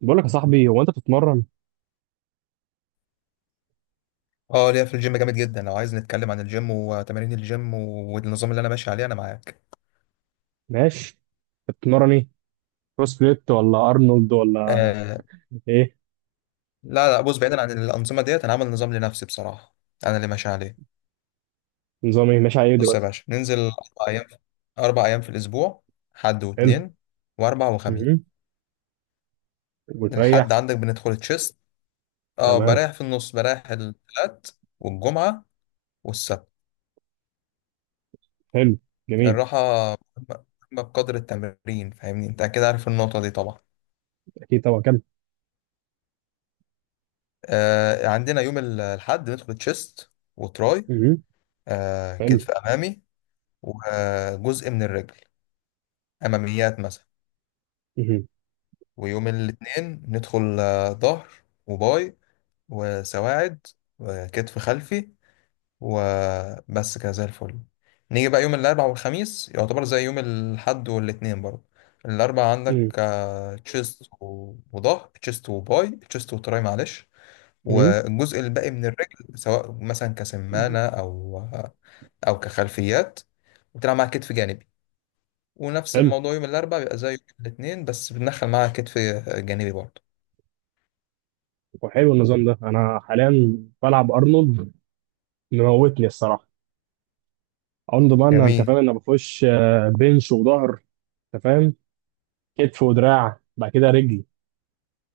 بقول لك يا صاحبي، هو انت بتتمرن؟ اه ليا في الجيم جامد جدا. لو عايز نتكلم عن الجيم وتمارين الجيم والنظام اللي انا ماشي عليه، انا معاك. ماشي. انت بتتمرن ايه؟ بروس بليت، ولا ارنولد، ولا آه. ايه؟ لا لا، بص بعيدا عن الانظمه ديت، انا عامل نظام لنفسي بصراحه. انا اللي ماشي عليه. نظام ايه ماشي على ايه بص يا دلوقتي؟ باشا، ننزل 4 ايام. 4 ايام في الاسبوع. حد حلو. واثنين، واربع وخميس. امم وتريح؟ الحد عندك بندخل تشيست. اه تمام. بريح في النص، بريح الثلاث. والجمعه والسبت حلو، جميل. الراحه مهمة، بقدر التمرين. فاهمني انت كده، عارف النقطه دي طبعا. اكيد طبعا، كمل. عندنا يوم الحد بندخل تشيست وتراي، امم حلو. كتف أمامي، وجزء من الرجل، أماميات مثلا. امم ويوم الاثنين ندخل ظهر وباي وسواعد وكتف خلفي، وبس كده زي الفل. نيجي بقى يوم الأربعاء والخميس، يعتبر زي يوم الحد والاثنين برضه. الأربعاء عندك تشيست وظهر، تشيست وباي، تشيست وتراي، معلش. امم والجزء الباقي من الرجل، سواء مثلا كسمانة أو كخلفيات، وتلعب مع كتف جانبي. ونفس حلو. الموضوع يوم الاربعاء بيبقى زي يوم الاثنين، بس بندخل معاها كتف جانبي برضه. وحلو النظام ده، انا حاليا بلعب ارنولد، مموتني الصراحه. ارنولد بقى، انت فاهم، جميل. انا بخش بنش وظهر. انت فاهم، كتف ودراع بعد كده رجلي.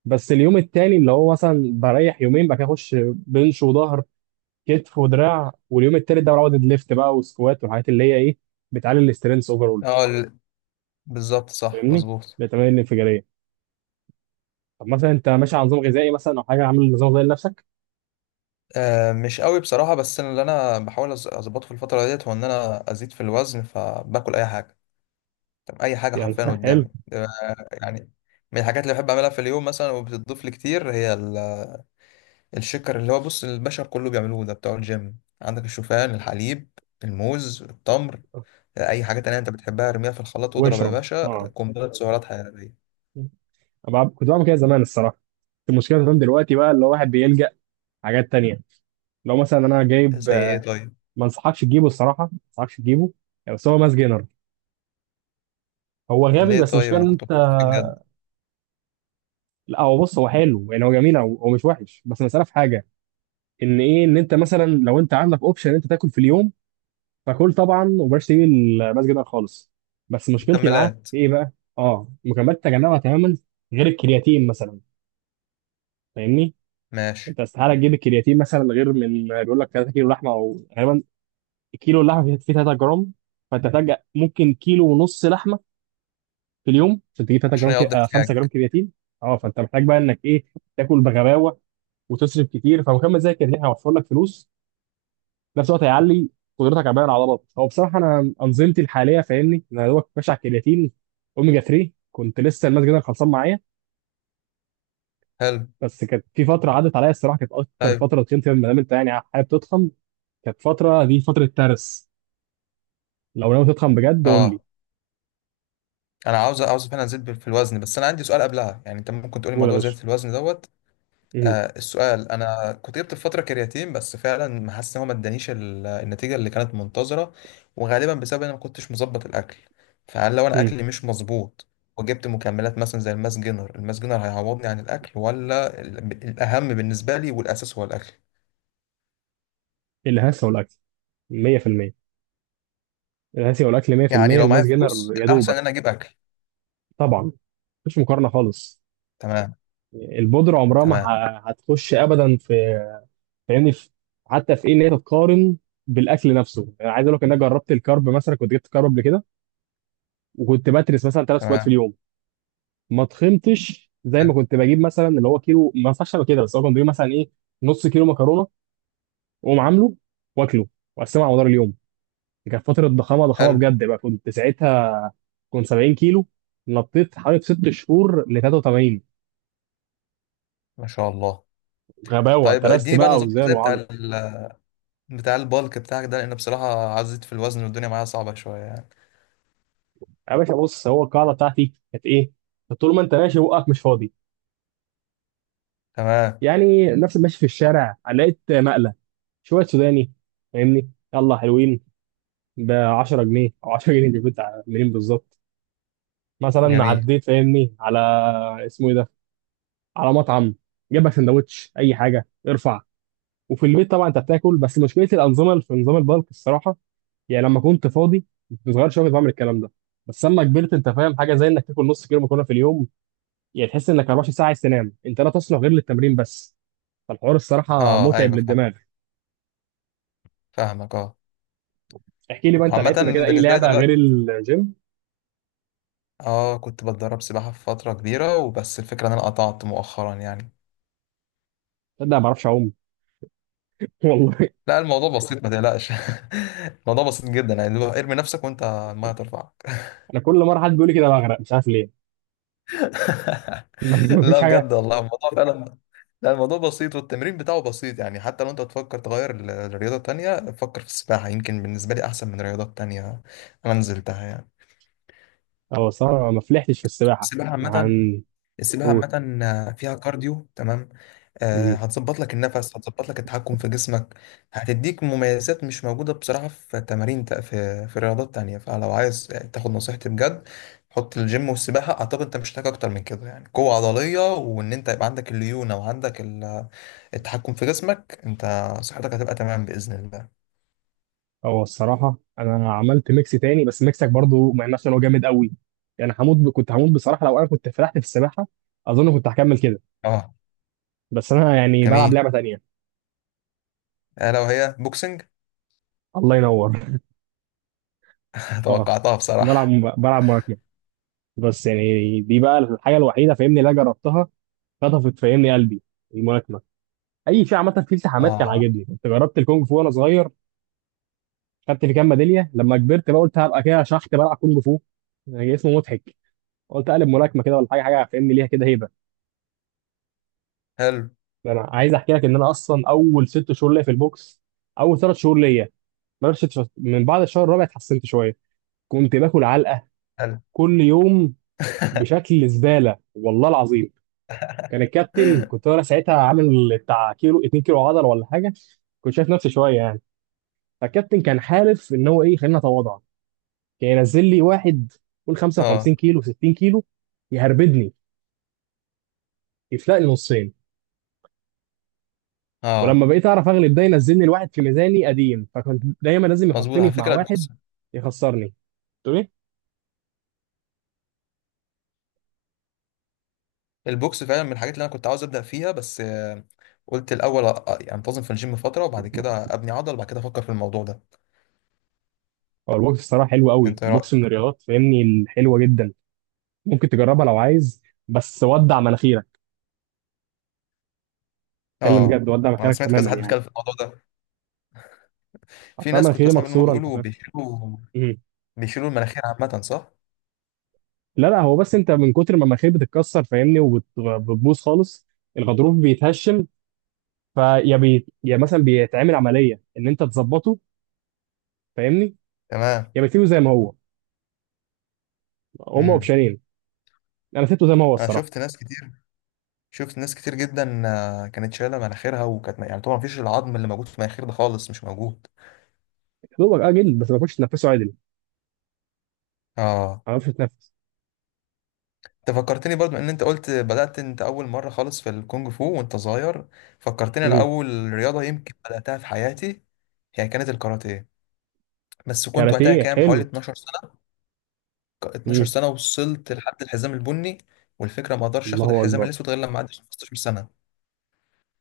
بس اليوم التاني اللي هو مثلا بريح يومين، بعد كده اخش بنش وظهر، كتف ودراع. واليوم التالت ده بعوض الليفت بقى، والسكوات والحاجات اللي هي ايه، بتعلي الاسترينث اول. اه ال- بالظبط، صح فاهمني، مظبوط. بتمارين الانفجاريه. طب مثلا انت ماشي على نظام غذائي مثلا، او حاجه؟ عامل نظام غذائي لنفسك؟ آه مش قوي بصراحة. بس أنا اللي أنا بحاول أظبطه في الفترة ديت، هو إن أنا أزيد في الوزن، فباكل أي حاجة. طب أي حاجة يعني حرفيا حلو. قدامي ده. يعني من الحاجات اللي بحب أعملها في اليوم مثلا وبتضيف لي كتير، هي الشكر اللي هو، بص، البشر كله بيعملوه ده، بتوع الجيم. عندك الشوفان، الحليب، الموز، التمر، أي حاجة تانية أنت بتحبها، ارميها في الخلاط واضرب يا واشرب، باشا اه. قنبلة سعرات حرارية. كنت بعمل كده زمان الصراحه. المشكله زمان دلوقتي بقى، اللي هو واحد بيلجأ حاجات تانية. لو مثلا انا جايب، زي ايه طيب؟ ما انصحكش تجيبه الصراحه، ما انصحكش تجيبه. يعني، بس هو ماس جينر. هو غبي، ليه بس طيب، المشكله انا ان كنت انت، بفكر فيه بجد. لا هو بص، هو حلو يعني، هو جميل، هو مش وحش، بس المساله في حاجه. ان ايه، ان انت مثلا لو انت عندك اوبشن انت تاكل في اليوم، فكل طبعا، وبلاش تيجي المسجد ده خالص. بس مشكلتي معاه مكملات. في ايه بقى؟ اه، مكملات تجنبها تماما، غير الكرياتين مثلا. فاهمني، ماشي. انت استحاله تجيب الكرياتين مثلا، غير من بيقول لك 3 كيلو لحمه، او غالبا كيلو اللحمه فيه 3 جرام. فانت تحتاج ممكن كيلو ونص لحمه في اليوم، عشان تجيب 3 عشان جرام كي... يقضي آه 5 جرام احتياجك. كرياتين. اه، فانت محتاج بقى انك ايه، تاكل بغباوه وتصرف كتير. فمكمل زي الكرياتين هيوفر لك فلوس، في نفس الوقت هيعلي قدرتك على بناء العضلات. هو بصراحه انا انظمتي الحاليه، فاهمني انا يا دوبك ماشي على الكرياتين، اوميجا 3. كنت لسه الماس جدا خلصان معايا، حلو. بس كانت في فتره عدت عليا الصراحه، كانت اكتر طيب فتره تخنت فيها. ما دام انت يعني حابب تضخم، كانت فتره دي فتره ترس. لو ناوي تضخم بجد قول لي. اه، انا عاوز فعلا ازيد في الوزن. بس انا عندي سؤال قبلها، يعني انت ممكن تقولي قول يا موضوع باشا. زيادة الوزن دوت. امم آه السؤال، انا كنت جبت في فتره كرياتين، بس فعلا ما حاسس ان هو ما ادانيش النتيجه اللي كانت منتظره، وغالبا بسبب ان انا ما كنتش مظبط الاكل. فهل لو انا امم اكلي مش مظبوط وجبت مكملات مثلا زي الماس جينر، الماس جينر هيعوضني عن الاكل؟ ولا الاهم بالنسبه لي والاساس هو الاكل؟ الهسه والاكل 100%. الهسه والاكل يعني 100%. لو معايا الماس فلوس، جينر يا الأحسن دوبك، إن أنا أجيب أكل. طبعا مفيش مقارنه خالص. تمام، البودره عمرها ما تمام، هتخش ابدا في، فاهمني حتى في ايه، ان هي تتقارن بالاكل نفسه. يعني عايز اقول لك ان انا جربت الكارب مثلا، كنت جبت كارب قبل كده. وكنت بترس مثلا ثلاث سكوات في تمام. اليوم، ما تخنتش زي ما كنت بجيب مثلا، اللي هو كيلو ما ينفعش ابقى كده. بس هو كنت بجيب مثلا ايه، نص كيلو مكرونه، واقوم عامله، واكله، واقسمه على مدار اليوم. دي كانت فتره ضخامه، ضخامه حلو. بجد بقى، كنت ساعتها. كنت 70 كيلو، نطيت حوالي في ست شهور ل 83. ما شاء الله. غباوه، طيب ترست اديني بقى بقى النظام اوزان الغذائي وعضل. بتاع البالك بتاعك ده، لأن بصراحة عزيت في الوزن والدنيا معايا صعبة شوية يعني. يا باشا بص، هو القاعده بتاعتي كانت ايه؟ طول ما انت ماشي بقك مش فاضي. تمام. يعني نفس ماشي في الشارع لقيت مقلة شوية سوداني، فاهمني يلا حلوين ب 10 جنيه، او 10 جنيه. دي كنت منين بالظبط؟ مثلا جميل. عديت فاهمني على، اسمه ايه ده، على مطعم، جاب لك سندوتش اي حاجة ارفع. وفي البيت طبعا انت بتاكل. بس مشكلة الأنظمة في نظام البلك الصراحة، يعني لما كنت فاضي كنت صغير شوية كنت بعمل الكلام ده. بس لما كبرت، انت فاهم حاجة زي انك تاكل نص كيلو مكرونة في اليوم، يعني تحس انك 24 ساعة عايز تنام، انت لا تصلح غير للتمرين بس. فالحوار الصراحة أه متعب أيوه فاهم، للدماغ. فاهمك أه. احكي لي بقى، انت لعبت قبل وعامة كده اي بالنسبة لي لعبه غير دلوقتي، الجيم؟ أه كنت بتدرب سباحة في فترة كبيرة وبس. الفكرة إن أنا قطعت مؤخرا يعني. تصدق ما بعرفش اعوم؟ والله، لا الموضوع بسيط، ما تقلقش. الموضوع بسيط جدا، يعني اللي هو ارمي نفسك وأنت المية ترفعك. انا كل مره حد بيقول لي كده بغرق، مش عارف ليه. مفيش لا حاجه. بجد والله، الموضوع فعلا. لا الموضوع بسيط والتمرين بتاعه بسيط يعني. حتى لو انت تفكر تغير لرياضة تانية، فكر في السباحة. يمكن بالنسبة لي أحسن من رياضات تانية. أنا نزلتها يعني. هو الصراحه ما فلحتش في السباحه، السباحة عامة. هنقول. السباحة عامة فيها كارديو، تمام. آه هتظبط لك النفس، هتظبط لك التحكم في جسمك، هتديك مميزات مش موجودة بصراحة في تمارين تا- في في رياضات تانية. فلو عايز تاخد نصيحتي بجد، حط الجيم والسباحة. أعتقد أنت مش محتاج أكتر من كده. يعني قوة عضلية، وإن أنت يبقى عندك الليونة، وعندك التحكم في جسمك انت. صحتك هتبقى تمام باذن الله. هو الصراحه انا عملت ميكس تاني، بس ميكسك برضو ما ينفعش، إن هو جامد قوي. يعني هموت كنت هموت بصراحه، لو انا كنت فلحت في السباحه اظن كنت هكمل كده. اه. بس انا يعني بلعب جميل. لعبه تانيه. آه لو هي بوكسنج. الله ينور. اه، توقعتها بلعب بصراحه. بلعب ملاكمه. بس يعني دي بقى الحاجه الوحيده فاهمني، اللي انا جربتها، خطفت فاهمني قلبي الملاكمه. اي في عامه في التحامات كان اه. عاجبني، كنت جربت الكونج فو وانا صغير، خدت في كام ميداليه. لما كبرت بقى قلت هبقى كده شحت بلعب كونج فو، يعني اسمه مضحك، قلت اقلب ملاكمه كده ولا حاجه. حاجه فاهمني ليها كده هيبه. حلو ده انا عايز احكي لك ان انا اصلا اول ست شهور ليا في البوكس، اول ثلاث شهور ليا، بلاش ست شهور، من بعد الشهر الرابع اتحسنت شويه. كنت باكل علقه حلو. كل يوم، بشكل زباله والله العظيم. كان الكابتن، كنت انا ساعتها عامل بتاع كيلو، 2 كيلو عضله ولا حاجه، كنت شايف نفسي شويه يعني. فالكابتن كان حالف ان هو ايه، خلينا اتواضع، كان ينزل لي واحد قول 55 اه كيلو، 60 كيلو، يهربدني، يفلقني نصين. ولما اه. بقيت اعرف اغلب، ده ينزلني الواحد في ميزاني قديم، فكنت دايما لازم مظبوط يحطني على في مع فكره، واحد البوكس. يخسرني. تقول ايه؟ البوكس فعلا من الحاجات اللي انا كنت عاوز ابدا فيها، بس قلت الاول انتظم في الجيم فتره، وبعد كده ابني عضل، وبعد كده افكر في الموضوع ده. هو البوكس الصراحه حلو قوي، انت ايه البوكس من رايك؟ الرياضات فاهمني الحلوه جدا، ممكن تجربها لو عايز، بس ودع مناخيرك. اتكلم اه بجد، ودع انا مناخيرك سمعت تماما كذا حد يعني. بيتكلم في الموضوع ده، اصل في أنا ناس كنت مناخيري بسمع منهم مكسوره، انت بيقولوا فاهم. بيشيلوا. مم. بيشيلوا المناخير عامه، صح؟ لا لا، هو بس انت من كتر ما المناخير بتتكسر فاهمني وبتبوظ خالص، الغضروف بيتهشم. فيا يا مثلا بيتعمل عمليه ان انت تظبطه، فاهمني، تمام. يا بتسيبه زي ما هو. هما امم. اوبشنين. انا سبته زي ما هو انا الصراحه. شفت ناس كتير. شفت ناس كتير جدا، كانت شايله مناخيرها، وكانت يعني طبعا مفيش العظم اللي موجود في المناخير ده خالص، مش موجود. يا دوبك اجل، بس ما كنتش تنفسه عدل، ما اه. اعرفش اتنفس. انت فكرتني برضو ان انت قلت بدات انت اول مره خالص في الكونج فو وانت صغير، فكرتني انا مم. اول رياضه يمكن بداتها في حياتي، هي كانت الكاراتيه. بس كنت وقتها كاراتيه كام حوالي حلو. 12 سنه. 12 مم. سنه وصلت لحد الحزام البني. والفكره ما اقدرش اخد الله الحزام اكبر. الاسود غير لما اعدي 15 سنه،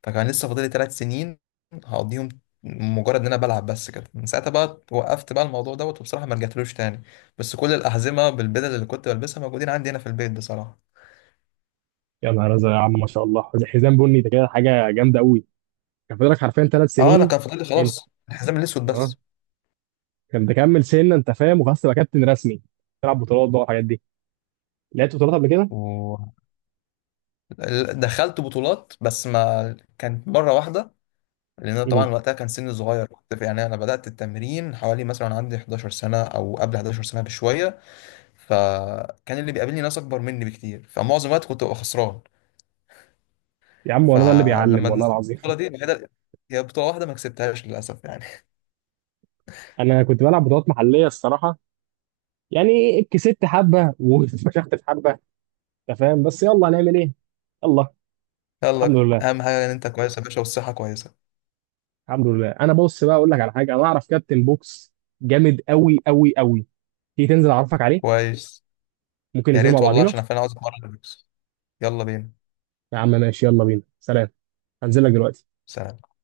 فكان لسه فاضلي 3 سنين هقضيهم مجرد ان انا بلعب بس كده. من ساعتها بقى وقفت بقى الموضوع دوت، وبصراحه ما رجعتلوش تاني. بس كل الاحزمه بالبدل اللي كنت بلبسها موجودين عندي هنا في البيت بصراحه. يا نهار ازرق يا عم، ما شاء الله، زي حزام بني ده كده حاجه جامده قوي. كان فاضلك حرفيا ثلاث اه انا سنين، كان فاضل لي انت، خلاص الحزام الاسود اه. بس. كان تكمل سنه انت فاهم، وخلاص تبقى كابتن رسمي، تلعب بطولات بقى والحاجات دي. لعبت بطولات قبل كده؟ ودخلت بطولات، بس ما كانت مره واحده، لان انا طبعا مم. وقتها كان سني صغير. كنت يعني انا بدات التمرين حوالي مثلا وأنا عندي 11 سنه، او قبل 11 سنه بشويه. فكان اللي بيقابلني ناس اكبر مني بكتير، فمعظم الوقت كنت ببقى خسران. يا عم، ولا ده اللي بيعلم فلما والله نزلت العظيم. البطولة دي الوحيدة، هي بطولة واحدة، ما كسبتهاش للأسف يعني. انا كنت بلعب بطولات محليه الصراحه، يعني كسبت حبه وفشخت في حبه، انت فاهم، بس يلا هنعمل ايه. يلا. الحمد يلا، لله. أهم حاجة إن أنت كويس يا باشا، والصحة كويسة. الحمد لله، انا بص بقى اقول لك على حاجه، انا اعرف كابتن بوكس جامد قوي قوي قوي. تيجي تنزل اعرفك عليه، كويس. ممكن يا ننزل مع ريت والله، بعضينا. عشان أنا فعلا عاوز أتمرن بوكس. يلا بينا. يا عم ماشي، يلا بينا، سلام. هنزل لك دلوقتي. سلام.